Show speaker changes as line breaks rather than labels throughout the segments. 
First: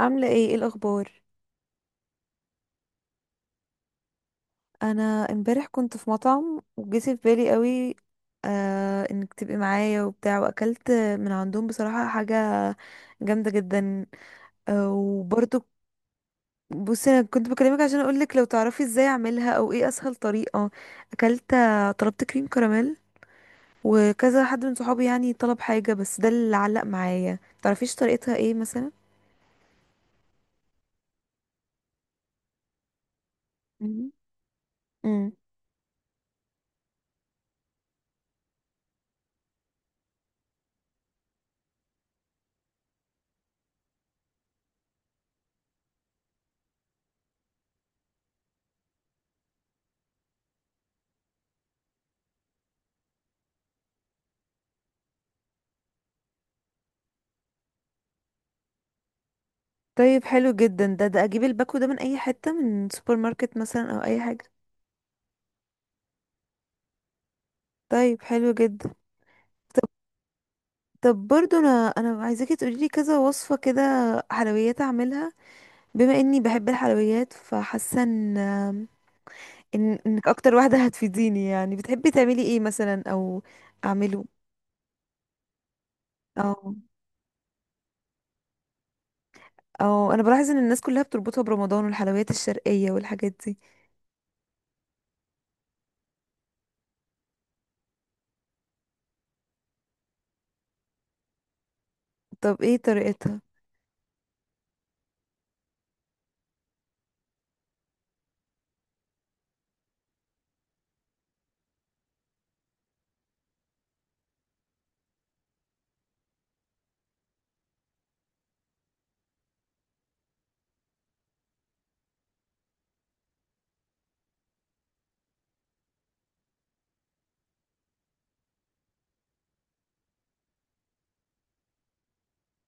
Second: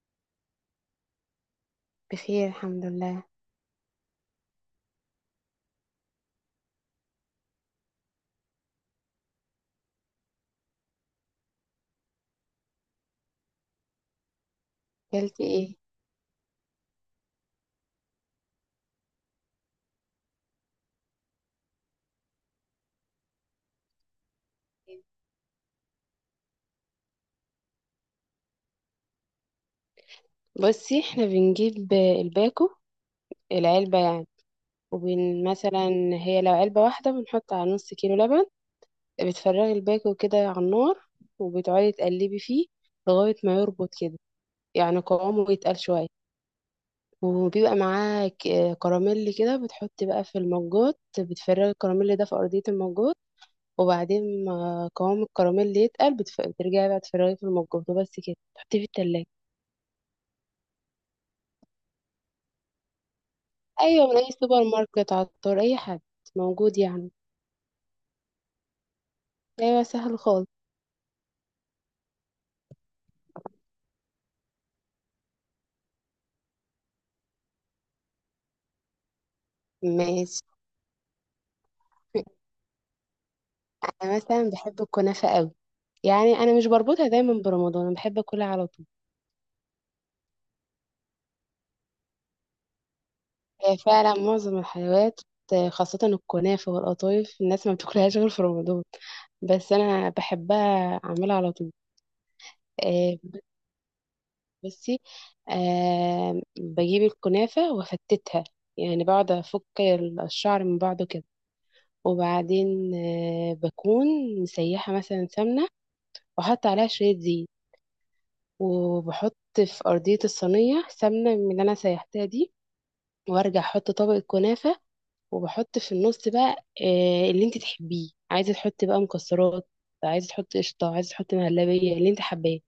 عاملة ايه الأخبار؟
بخير، الحمد لله.
أنا، امبارح كنت في مطعم وجه في بالي قوي انك تبقي معايا وبتاع، وأكلت من عندهم بصراحة حاجة جامدة جدا. آه
اكلتي
وبرضو
ايه؟
بصي، أنا كنت بكلمك عشان أقولك لو تعرفي ازاي أعملها أو ايه أسهل طريقة. أكلت، طلبت كريم كراميل، وكذا حد من صحابي يعني طلب حاجة، بس ده اللي علق معايا. تعرفيش طريقتها ايه مثلا؟
بصي، احنا بنجيب الباكو، العلبة
مم.
يعني،
مم.
وبن مثلا. هي لو علبة واحدة بنحط على نص كيلو لبن. بتفرغي الباكو كده على النار وبتقعدي تقلبي فيه لغاية ما يربط كده، يعني قوامه يتقل شوية، وبيبقى معاه كراميل كده. بتحطي بقى في المجات، بتفرغي الكراميل ده في أرضية المجات، وبعدين ما قوام الكراميل يتقل بترجعي بقى تفرغيه في المجات وبس كده تحطيه في التلاجة.
طيب حلو جدا، ده أجيب الباكو ده من أي حتة، من سوبر ماركت مثلا أو
ايوه، من
أي
اي
حاجة؟
سوبر ماركت، عطار، اي حد موجود يعني.
طيب حلو جدا.
ايوه، سهل خالص.
طب برضو انا عايزاكي تقولي لي كذا وصفه كده حلويات اعملها، بما اني بحب الحلويات فحاسه انك
ماشي.
اكتر واحده هتفيديني. يعني بتحبي تعملي ايه مثلا، او
انا
اعمله،
مثلا بحب الكنافه قوي، يعني
او
انا مش بربطها دايما برمضان، انا بحب اكلها على طول.
او انا بلاحظ ان الناس كلها بتربطها برمضان، والحلويات الشرقيه والحاجات دي.
هي فعلا معظم الحلويات، خاصه الكنافه والقطايف، الناس ما بتاكلهاش غير في رمضان، بس انا بحبها اعملها على طول.
طب ايه
آه
طريقتها؟
بصي، بجيب الكنافه وافتتها، يعني بقعد افك الشعر من بعضه كده. وبعدين بكون مسيحة مثلا سمنة وأحط عليها شوية زيت، وبحط في أرضية الصينية سمنة من اللي أنا سيحتها دي، وأرجع أحط طبقة كنافة. وبحط في النص بقى اللي انت تحبيه، عايزة تحطي بقى مكسرات، عايزة تحطي قشطة، عايزة تحطي مهلبية، اللي انت حباه.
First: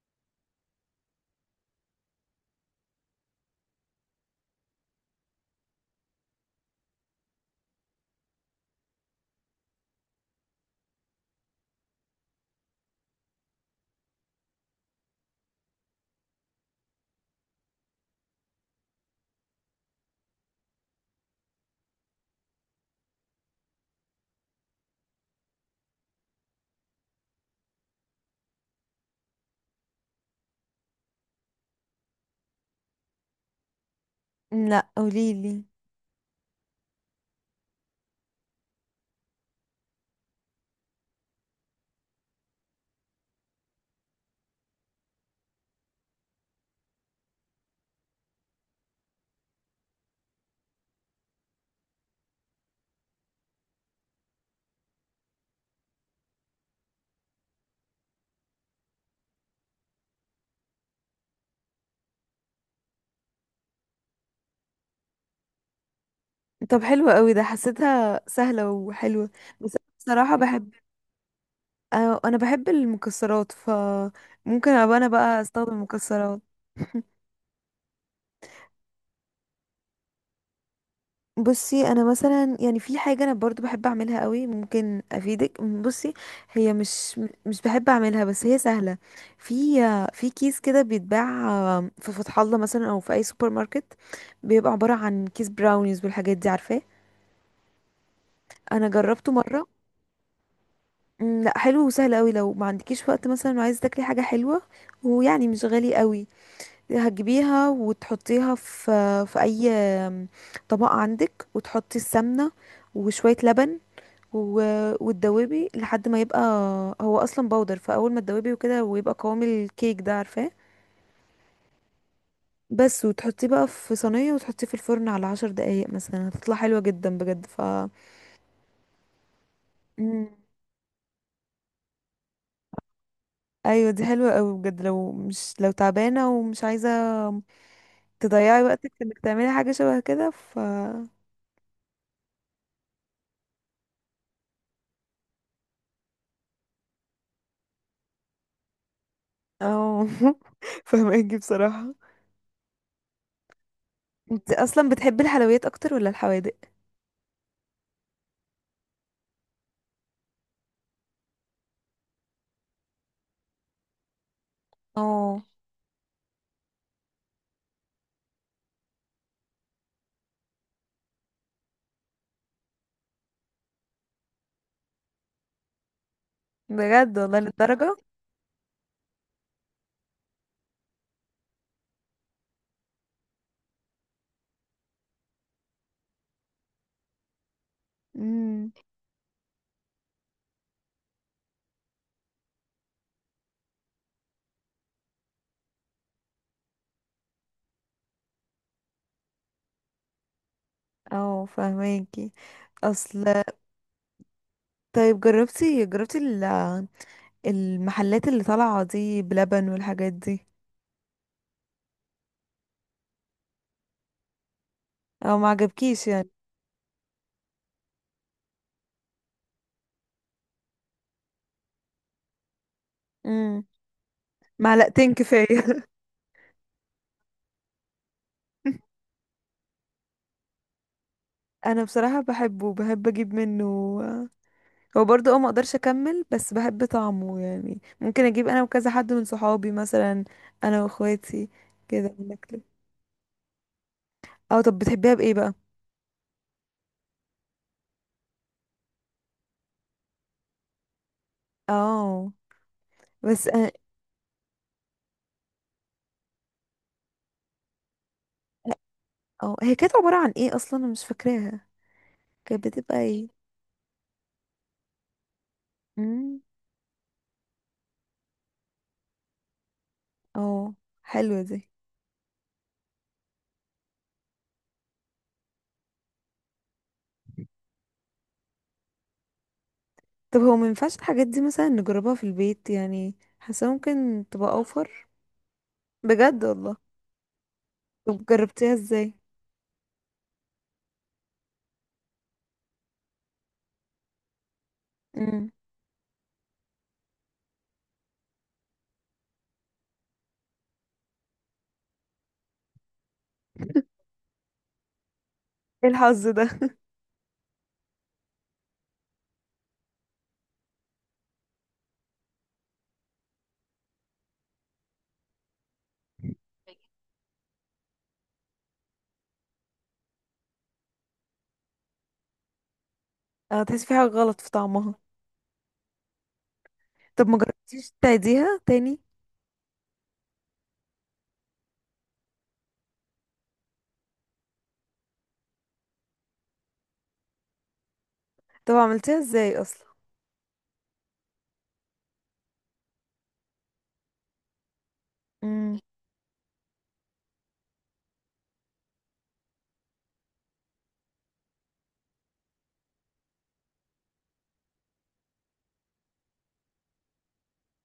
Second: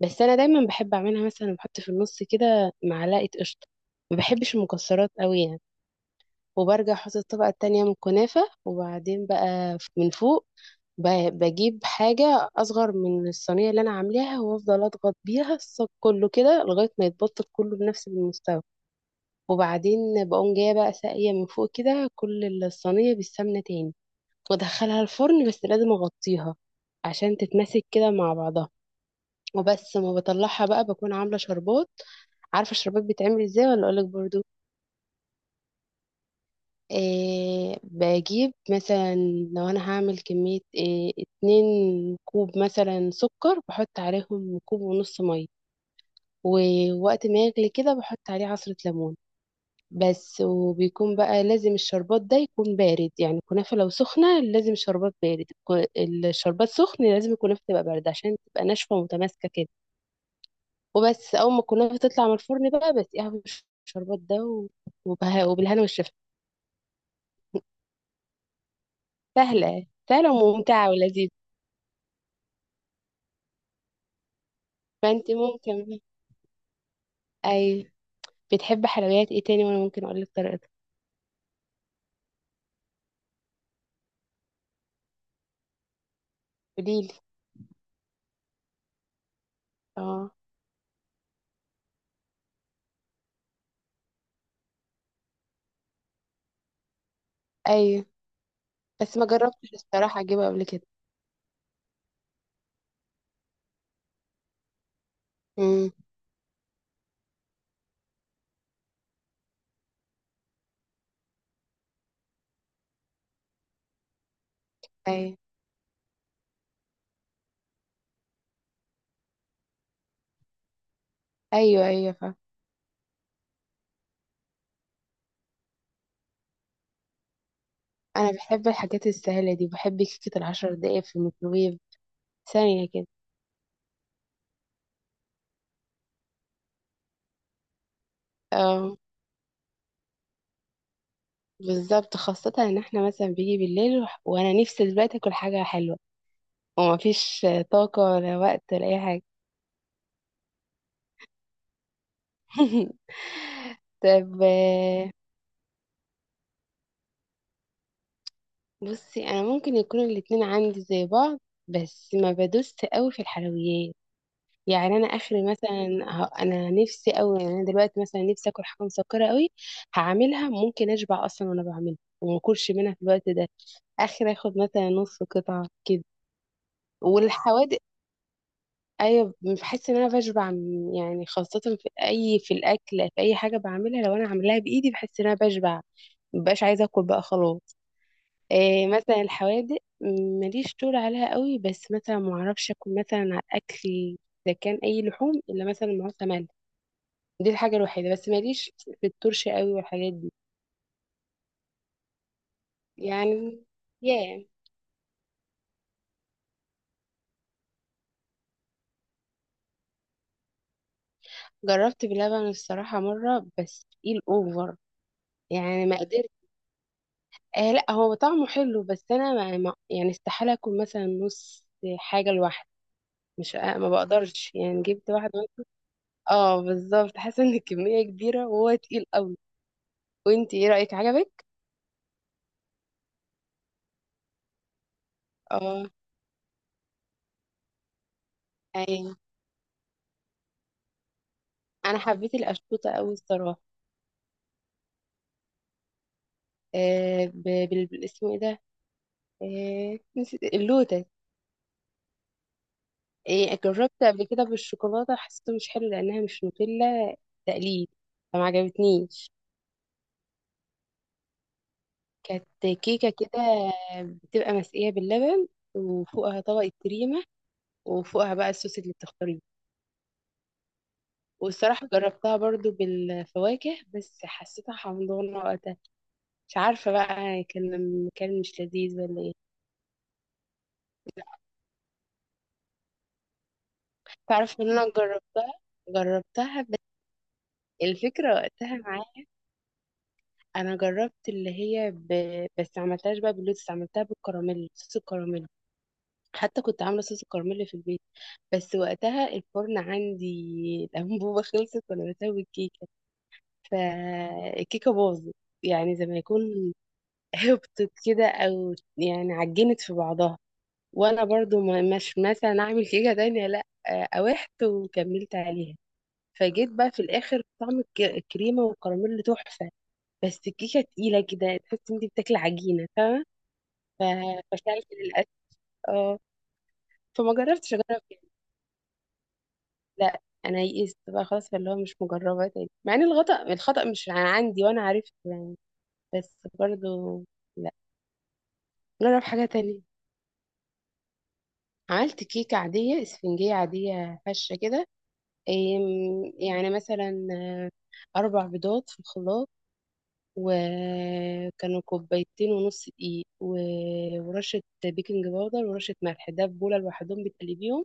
بس أنا دايما بحب أعملها مثلا بحط في النص كده معلقة قشطة، ما بحبش المكسرات قوي يعني. وبرجع احط الطبقة التانية من الكنافة، وبعدين بقى من فوق بجيب حاجة أصغر من الصينية اللي أنا عاملاها وأفضل أضغط بيها الصاج كله كده لغاية ما يتبطط كله بنفس المستوى. وبعدين بقوم جاية بقى ساقية من فوق كده كل الصينية بالسمنة تاني، وأدخلها الفرن، بس لازم أغطيها عشان تتماسك كده مع بعضها. وبس ما بطلعها بقى بكون عاملة شربات. عارفة الشربات بيتعمل ازاي ولا أقولك برضو؟
لا، قوليلي.
إيه، بجيب مثلا، لو انا هعمل كمية إيه، 2 كوب مثلا سكر بحط عليهم كوب ونص مية، ووقت ما يغلي كده بحط عليه عصرة ليمون بس. وبيكون بقى لازم الشربات ده يكون بارد، يعني الكنافة لو سخنة لازم الشربات بارد، الشربات سخن لازم الكنافة تبقى باردة عشان تبقى ناشفة ومتماسكة كده. وبس أول ما الكنافة تطلع من الفرن بقى بسقيها بالشربات ده، وبالهنا والشفا.
طب حلوة قوي ده، حسيتها سهله وحلوه. بس أنا
سهلة سهلة
بصراحه بحب،
وممتعة ولذيذة.
آه، انا بحب المكسرات، فممكن ابقى انا
فانت
بقى استخدم
ممكن،
مكسرات.
ايوه. بتحب حلويات ايه تاني وانا ممكن اقول لك طريقتها؟
بصي، انا مثلا يعني في حاجه انا برضو بحب اعملها قوي، ممكن افيدك. بصي هي
قوليلي.
مش بحب اعملها، بس هي سهله. في في
اه.
كيس كده بيتباع في فتح الله مثلا، او في اي سوبر ماركت، بيبقى عباره عن كيس براونيز والحاجات دي، عارفاه؟
ايوه،
انا
بس ما
جربته مره.
جربتش الصراحه اجيبها قبل كده.
مم، لا حلو وسهل قوي لو ما عندكيش وقت مثلا، وعايز تاكلي حاجه حلوه، ويعني مش
امم.
غالي قوي. هتجيبيها وتحطيها في اي طبق عندك، وتحطي السمنه وشويه لبن، و-
ايوه،
وتدوبي لحد ما يبقى، هو اصلا بودر، فاول ما تدوبي وكده ويبقى قوام الكيك ده، عارفاه؟
ايوه، ايوه،
بس وتحطيه بقى في صينيه، وتحطيه في الفرن على 10 دقايق مثلا، هتطلع حلوه جدا بجد.
انا بحب الحاجات السهله دي، بحب
مم.
كيكه العشر دقايق في الميكروويف ثانيه كده.
ايوه دي حلوه قوي بجد، لو مش لو تعبانه ومش عايزه تضيعي وقتك
اه،
في انك تعملي حاجه شبه كده.
بالظبط، خاصه ان احنا مثلا بيجي بالليل وانا نفسي دلوقتي اكل حاجه حلوه ومفيش طاقه ولا وقت ولا اي حاجه.
اه. فهماكي بصراحه.
طب،
انت اصلا بتحبي الحلويات اكتر ولا الحوادق؟
بصي انا ممكن يكونوا الاتنين عندي زي بعض، بس ما بدوست قوي في الحلويات، يعني انا
اه،
اخري مثلا انا نفسي قوي، يعني انا دلوقتي مثلا نفسي اكل حاجه مسكره قوي، هعملها ممكن اشبع اصلا وانا بعملها وما اكلش منها في الوقت ده، اخر اخد مثلا نص قطعه كده.
بجد والله،
والحوادق
للدرجه؟
ايوه، بحس ان انا بشبع يعني خاصه في اي في الاكل في اي حاجه بعملها، لو انا عاملاها بايدي بحس ان انا بشبع، مبقاش عايزه اكل بقى خلاص.
امم.
إيه مثلا الحوادق ماليش طول عليها قوي، بس مثلا ما اعرفش اكل مثلا على الاكل اذا كان اي لحوم الا مثلا معاه سمن، دي الحاجه الوحيده، بس ماليش في الترش قوي والحاجات دي،
اه، فهماكي. اصل،
يعني. ياه.
طيب جربتي المحلات اللي طالعه دي بلبن والحاجات دي؟
جربت بلبن الصراحه مره بس تقيل اوفر،
او ما
يعني ما
عجبكيش يعني؟
قدرت. لا، هو طعمه حلو، بس انا يعني استحاله اكل مثلا نص حاجه لوحدي. مش
امم.
ما بقدرش، يعني جبت
معلقتين
واحده.
كفايه.
اه بالظبط، حاسه ان الكميه كبيره وهو تقيل قوي. وانت ايه رايك، عجبك؟
انا بصراحه بحبه، بحب اجيب منه، هو برضه ما اقدرش
اه.
اكمل، بس بحب طعمه، يعني ممكن اجيب انا وكذا حد
ايوه،
من صحابي مثلا، انا واخواتي
انا
كده
حبيت
وناكله.
الاشطوطه قوي الصراحه.
اه، طب بتحبيها بايه بقى؟
بالاسم ايه ده؟ نسيت، اللوتس.
اه، بس أنا-
جربت قبل كده بالشوكولاته، حسيته مش حلو لانها مش نوتيلا، تقليد، فما عجبتنيش.
اه، هي كانت عبارة عن ايه اصلا؟ انا مش فاكراها.
كانت
كانت بتبقى
كيكه
ايه؟
كده، بتبقى مسقيه باللبن،
امم.
وفوقها طبقه كريمه، وفوقها بقى الصوص اللي بتختاريه.
اه، حلوة دي.
والصراحه جربتها برضو بالفواكه بس حسيتها حمضانه وقتها، مش عارفه بقى، كان مش لذيذ ولا ايه.
طب هو ما ينفعش الحاجات دي مثلا نجربها في البيت؟ يعني حاسة ممكن تبقى
تعرف ان انا
اوفر.
جربتها،
بجد والله؟
بس
طب
الفكرة
جربتيها
وقتها
ازاي؟
معايا. انا جربت اللي هي بس عملتهاش بقى باللوتس، عملتها بالكراميل، صوص الكراميل،
امم.
حتى كنت عاملة صوص الكراميل في البيت. بس وقتها الفرن عندي الأنبوبة خلصت وانا بسوي الكيكة، فالكيكة باظت،
ايه
يعني زي ما
الحظ ده؟
يكون هبطت كده او يعني عجنت في بعضها. وانا برضو مش مثلا اعمل كيكة تانية، لا، قاوحت وكملت عليها. فجيت بقى في الاخر طعم الكريمه والكراميل تحفه، بس الكيكه تقيله كده تحس انت بتاكلي عجينه فاهمه.
اه، تحسي في
ف-
حاجة غلط في
فشلت
طعمها.
للاسف. اه.
طب
فما
ما
جربتش
جربتيش
اجرب تاني،
تعيديها تاني؟
لا، انا يئست بقى خلاص، فاللي هو مش مجربه تاني، مع ان الخطا مش عندي وانا عرفت يعني، بس برضو لا.
طب عملتيها
جرب حاجه
ازاي
تانية.
اصلا؟
عملت كيكه عاديه اسفنجيه عاديه هشه كده.
امم.
إيه، يعني مثلا 4 بيضات في الخلاط، وكانوا كوبايتين ونص دقيق ورشة بيكنج باودر ورشة ملح، ده في بولة لوحدهم بتقلبيهم.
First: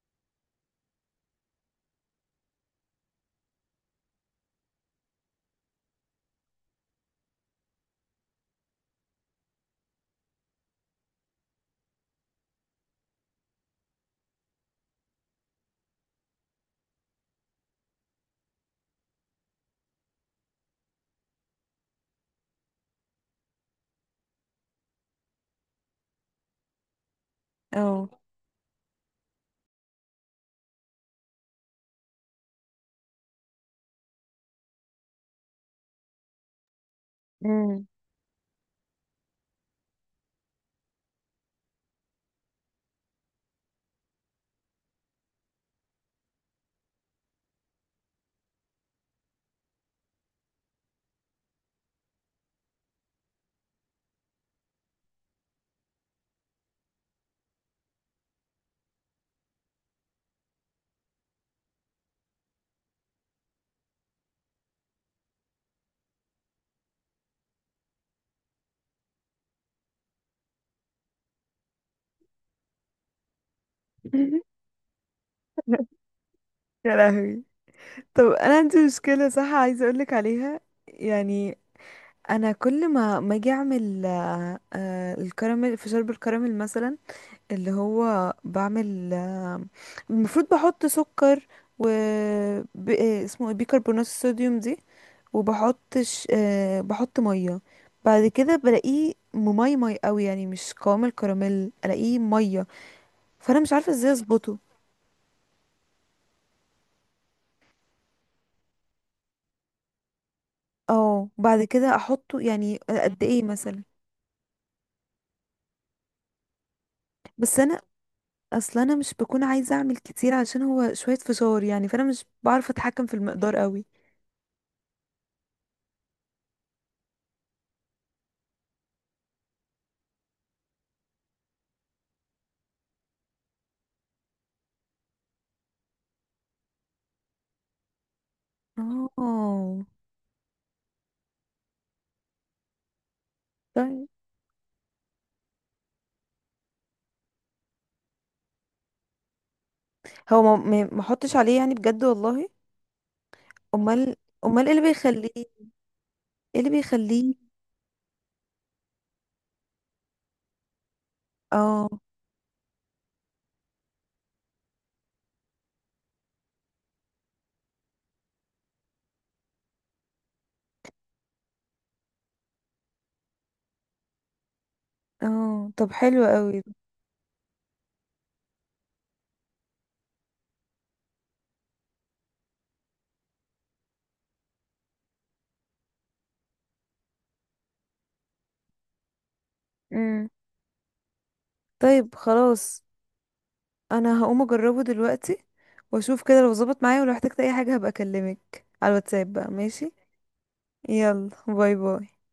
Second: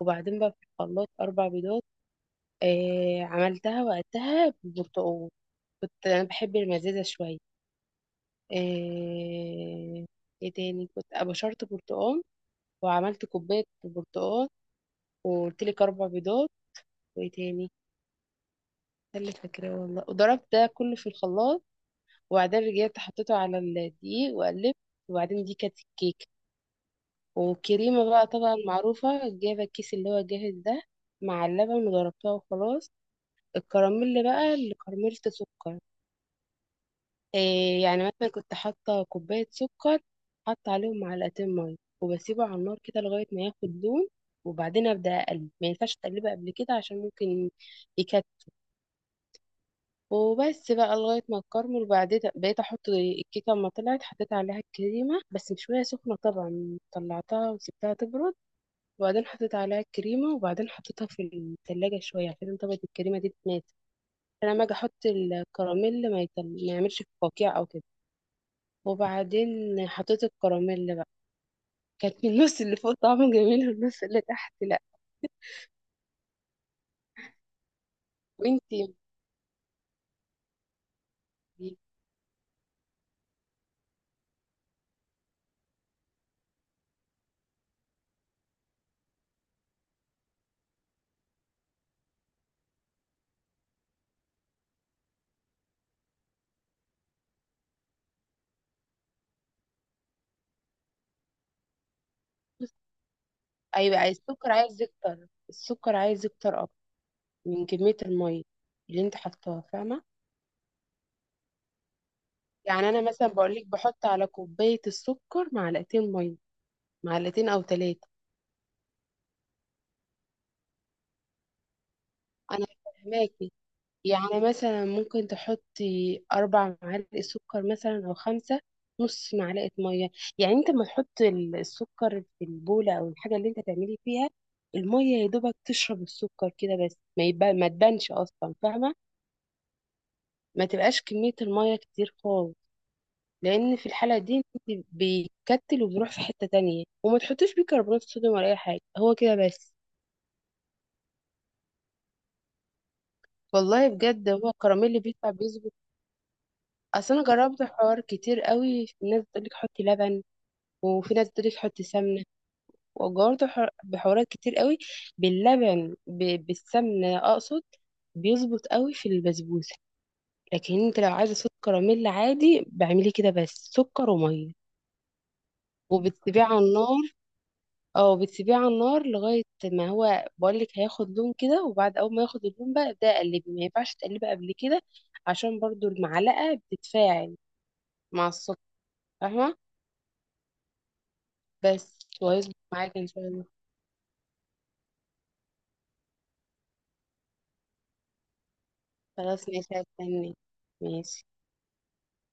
وبعدين بقى في الخلاط 4 بيضات. عملتها وقتها بالبرتقال، كنت أنا بحب المزازة شوية. آه ايه تاني، كنت أبشرت برتقال وعملت كوباية برتقال، وقلت لك 4 بيضات، وايه تاني؟ ده اللي فاكراه والله. وضربت ده كله في الخلاط، وبعدين رجعت حطيته على الدقيق وقلبت، وبعدين دي كانت الكيكة. والكريمة
اه.
بقى طبعا معروفة، جايبة الكيس اللي هو جاهز ده مع اللبن وضربتها وخلاص. الكراميل بقى اللي كرملت سكر، إيه
امم.
يعني مثلا كنت حاطة كوباية سكر، حاطة عليهم معلقتين مية، وبسيبه على النار كده لغاية ما ياخد لون، وبعدين أبدأ أقلب، ما ينفعش تقلبه قبل كده عشان ممكن يكتل. وبس بقى لغاية ما الكرمل. وبعدين بقيت أحط الكيكة، أما طلعت حطيت عليها الكريمة، بس مش وهي سخنة طبعا، طلعتها وسبتها تبرد، وبعدين حطيت عليها الكريمة، وبعدين حطيتها في التلاجة شوية عشان طبقة الكريمة دي تتناسف، عشان لما أجي أحط الكراميل ما يعملش قوقيع أو كده. وبعدين حطيت الكراميل بقى، كانت من النص اللي فوق طعمه جميل والنص اللي تحت لأ.
يا لهوي. طب انا عندي
وانتي.
مشكلة، صح؟ عايزة اقولك عليها. يعني انا كل ما اجي اعمل الكراميل، في شرب الكراميل مثلا، اللي هو بعمل المفروض بحط سكر، و اسمه إيه؟ بيكربونات الصوديوم دي، وبحط ش... آه، بحط ميه، بعد كده بلاقيه مي قوي، يعني مش قوام الكراميل، الاقيه ميه، فانا مش عارفه
أيوة،
ازاي
عايز السكر،
اظبطه.
عايز يكتر، السكر عايز يكتر أكتر من كمية المية اللي انت حطاها، فاهمة؟
اه، بعد كده احطه يعني
يعني أنا
قد
مثلا
ايه
بقولك
مثلا؟
بحط على كوباية السكر معلقتين مية، معلقتين
بس
أو
انا،
تلاتة.
اصل انا مش بكون عايزه اعمل كتير عشان هو شويه فشار يعني، فانا مش
أنا
بعرف اتحكم في
فاهماكي.
المقدار قوي.
يعني مثلا ممكن تحطي 4 معالق سكر مثلا أو خمسة، نص معلقة مية. يعني أنت ما تحط السكر في البولة أو الحاجة اللي أنت تعملي فيها، المية يا دوبك تشرب السكر كده بس، ما يبقى ما تبانش أصلا، فاهمة؟
اه.
ما تبقاش كمية المية كتير خالص، لأن في
طيب
الحالة دي أنت بيكتل وبيروح في حتة تانية. وما تحطيش بيكربونات صوديوم ولا أي حاجة، هو كده بس.
هو ما احطش عليه يعني؟ بجد والله؟
والله
امال.
بجد، هو
امال ايه
الكراميل
اللي
اللي
بيخليه؟
بيطلع بيظبط.
ايه اللي
اصل انا
بيخليه؟
جربت حوار كتير قوي، الناس بتقول لك حطي لبن، وفي ناس بتقولي تحط
اه.
سمنة، وجربت بحوارات كتير قوي، باللبن بالسمنة أقصد، بيظبط قوي في البسبوسة. لكن انت لو عايزة سكر كراميل عادي بعملي كده بس، سكر ومية،
اه، طب حلو
وبتسيبيه على
قوي.
النار، او بتسيبيه على النار لغاية ما هو بقولك هياخد لون كده، وبعد اول ما ياخد اللون بقى ابدأي قلبي، ما ينفعش تقلبي قبل كده عشان برضو المعلقة بتتفاعل مع السكر، فاهمة؟
امم.
بس،
طيب
وهيظبط
خلاص،
معاك ان شاء الله.
انا هقوم اجربه دلوقتي، واشوف كده لو ظبط معايا، ولو احتجت اي حاجه هبقى اكلمك على الواتساب
خلاص،
بقى،
ماشي،
ماشي؟
هستناك. ماشي.
يلا، باي باي.